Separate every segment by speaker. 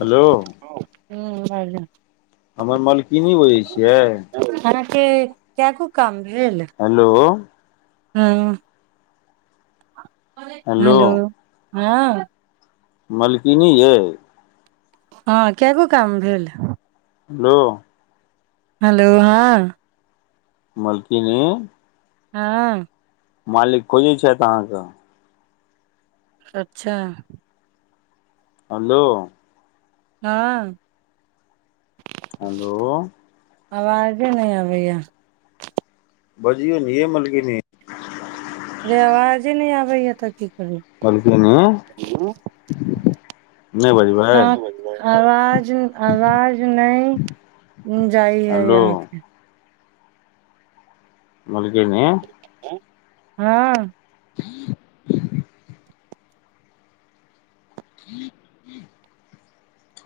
Speaker 1: hello
Speaker 2: हू hello
Speaker 1: हमर मलकिनी बजै छियै
Speaker 2: के क्य क काम
Speaker 1: हेलो
Speaker 2: हँ
Speaker 1: हेलो
Speaker 2: हँ
Speaker 1: मलकीनी य
Speaker 2: हँ कए गो काम भेल
Speaker 1: हेलो
Speaker 2: हेलो हँं
Speaker 1: मलकीिन
Speaker 2: हँ
Speaker 1: मालिक खोजै छथि अहाँके
Speaker 2: अच्छा
Speaker 1: हलो
Speaker 2: हँ
Speaker 1: हेलो
Speaker 2: आवाजे नहि अबैय
Speaker 1: बजियौ ने यै मलकिनी
Speaker 2: अरे आवाजे नहि आबैय तऽ क
Speaker 1: मलकिनी नहि बजबै
Speaker 2: हँ आवाज आवाज नहि जाइ है
Speaker 1: हेलो
Speaker 2: यहााँ के
Speaker 1: मलगे ने
Speaker 2: हँ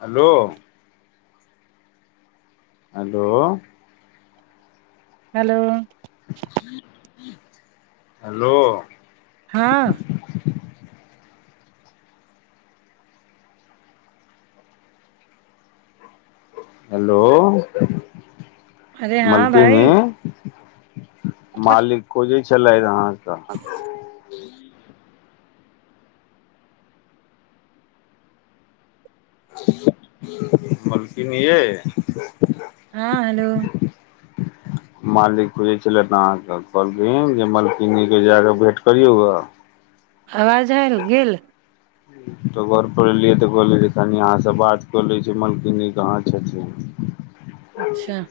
Speaker 1: हेलो अद
Speaker 2: हेलो
Speaker 1: हेलो
Speaker 2: हँ
Speaker 1: हेलो
Speaker 2: अरे हँ
Speaker 1: मलकी
Speaker 2: भाई
Speaker 1: ह मालिक को जे चलइ ह तऽ ह मलकिने
Speaker 2: हँ हेलो
Speaker 1: मालिक खुजै छलए अहाँकेँ कहलखिन जे मालिकिननीके जा कऽ भेँट करियौ गए
Speaker 2: आवाज है ने गेल
Speaker 1: तऽ घर परर एलियै तऽ कहलै कनि यहाँसँ बात कऽ लै छी मलकिन कहाँ छथिन
Speaker 2: अच्छा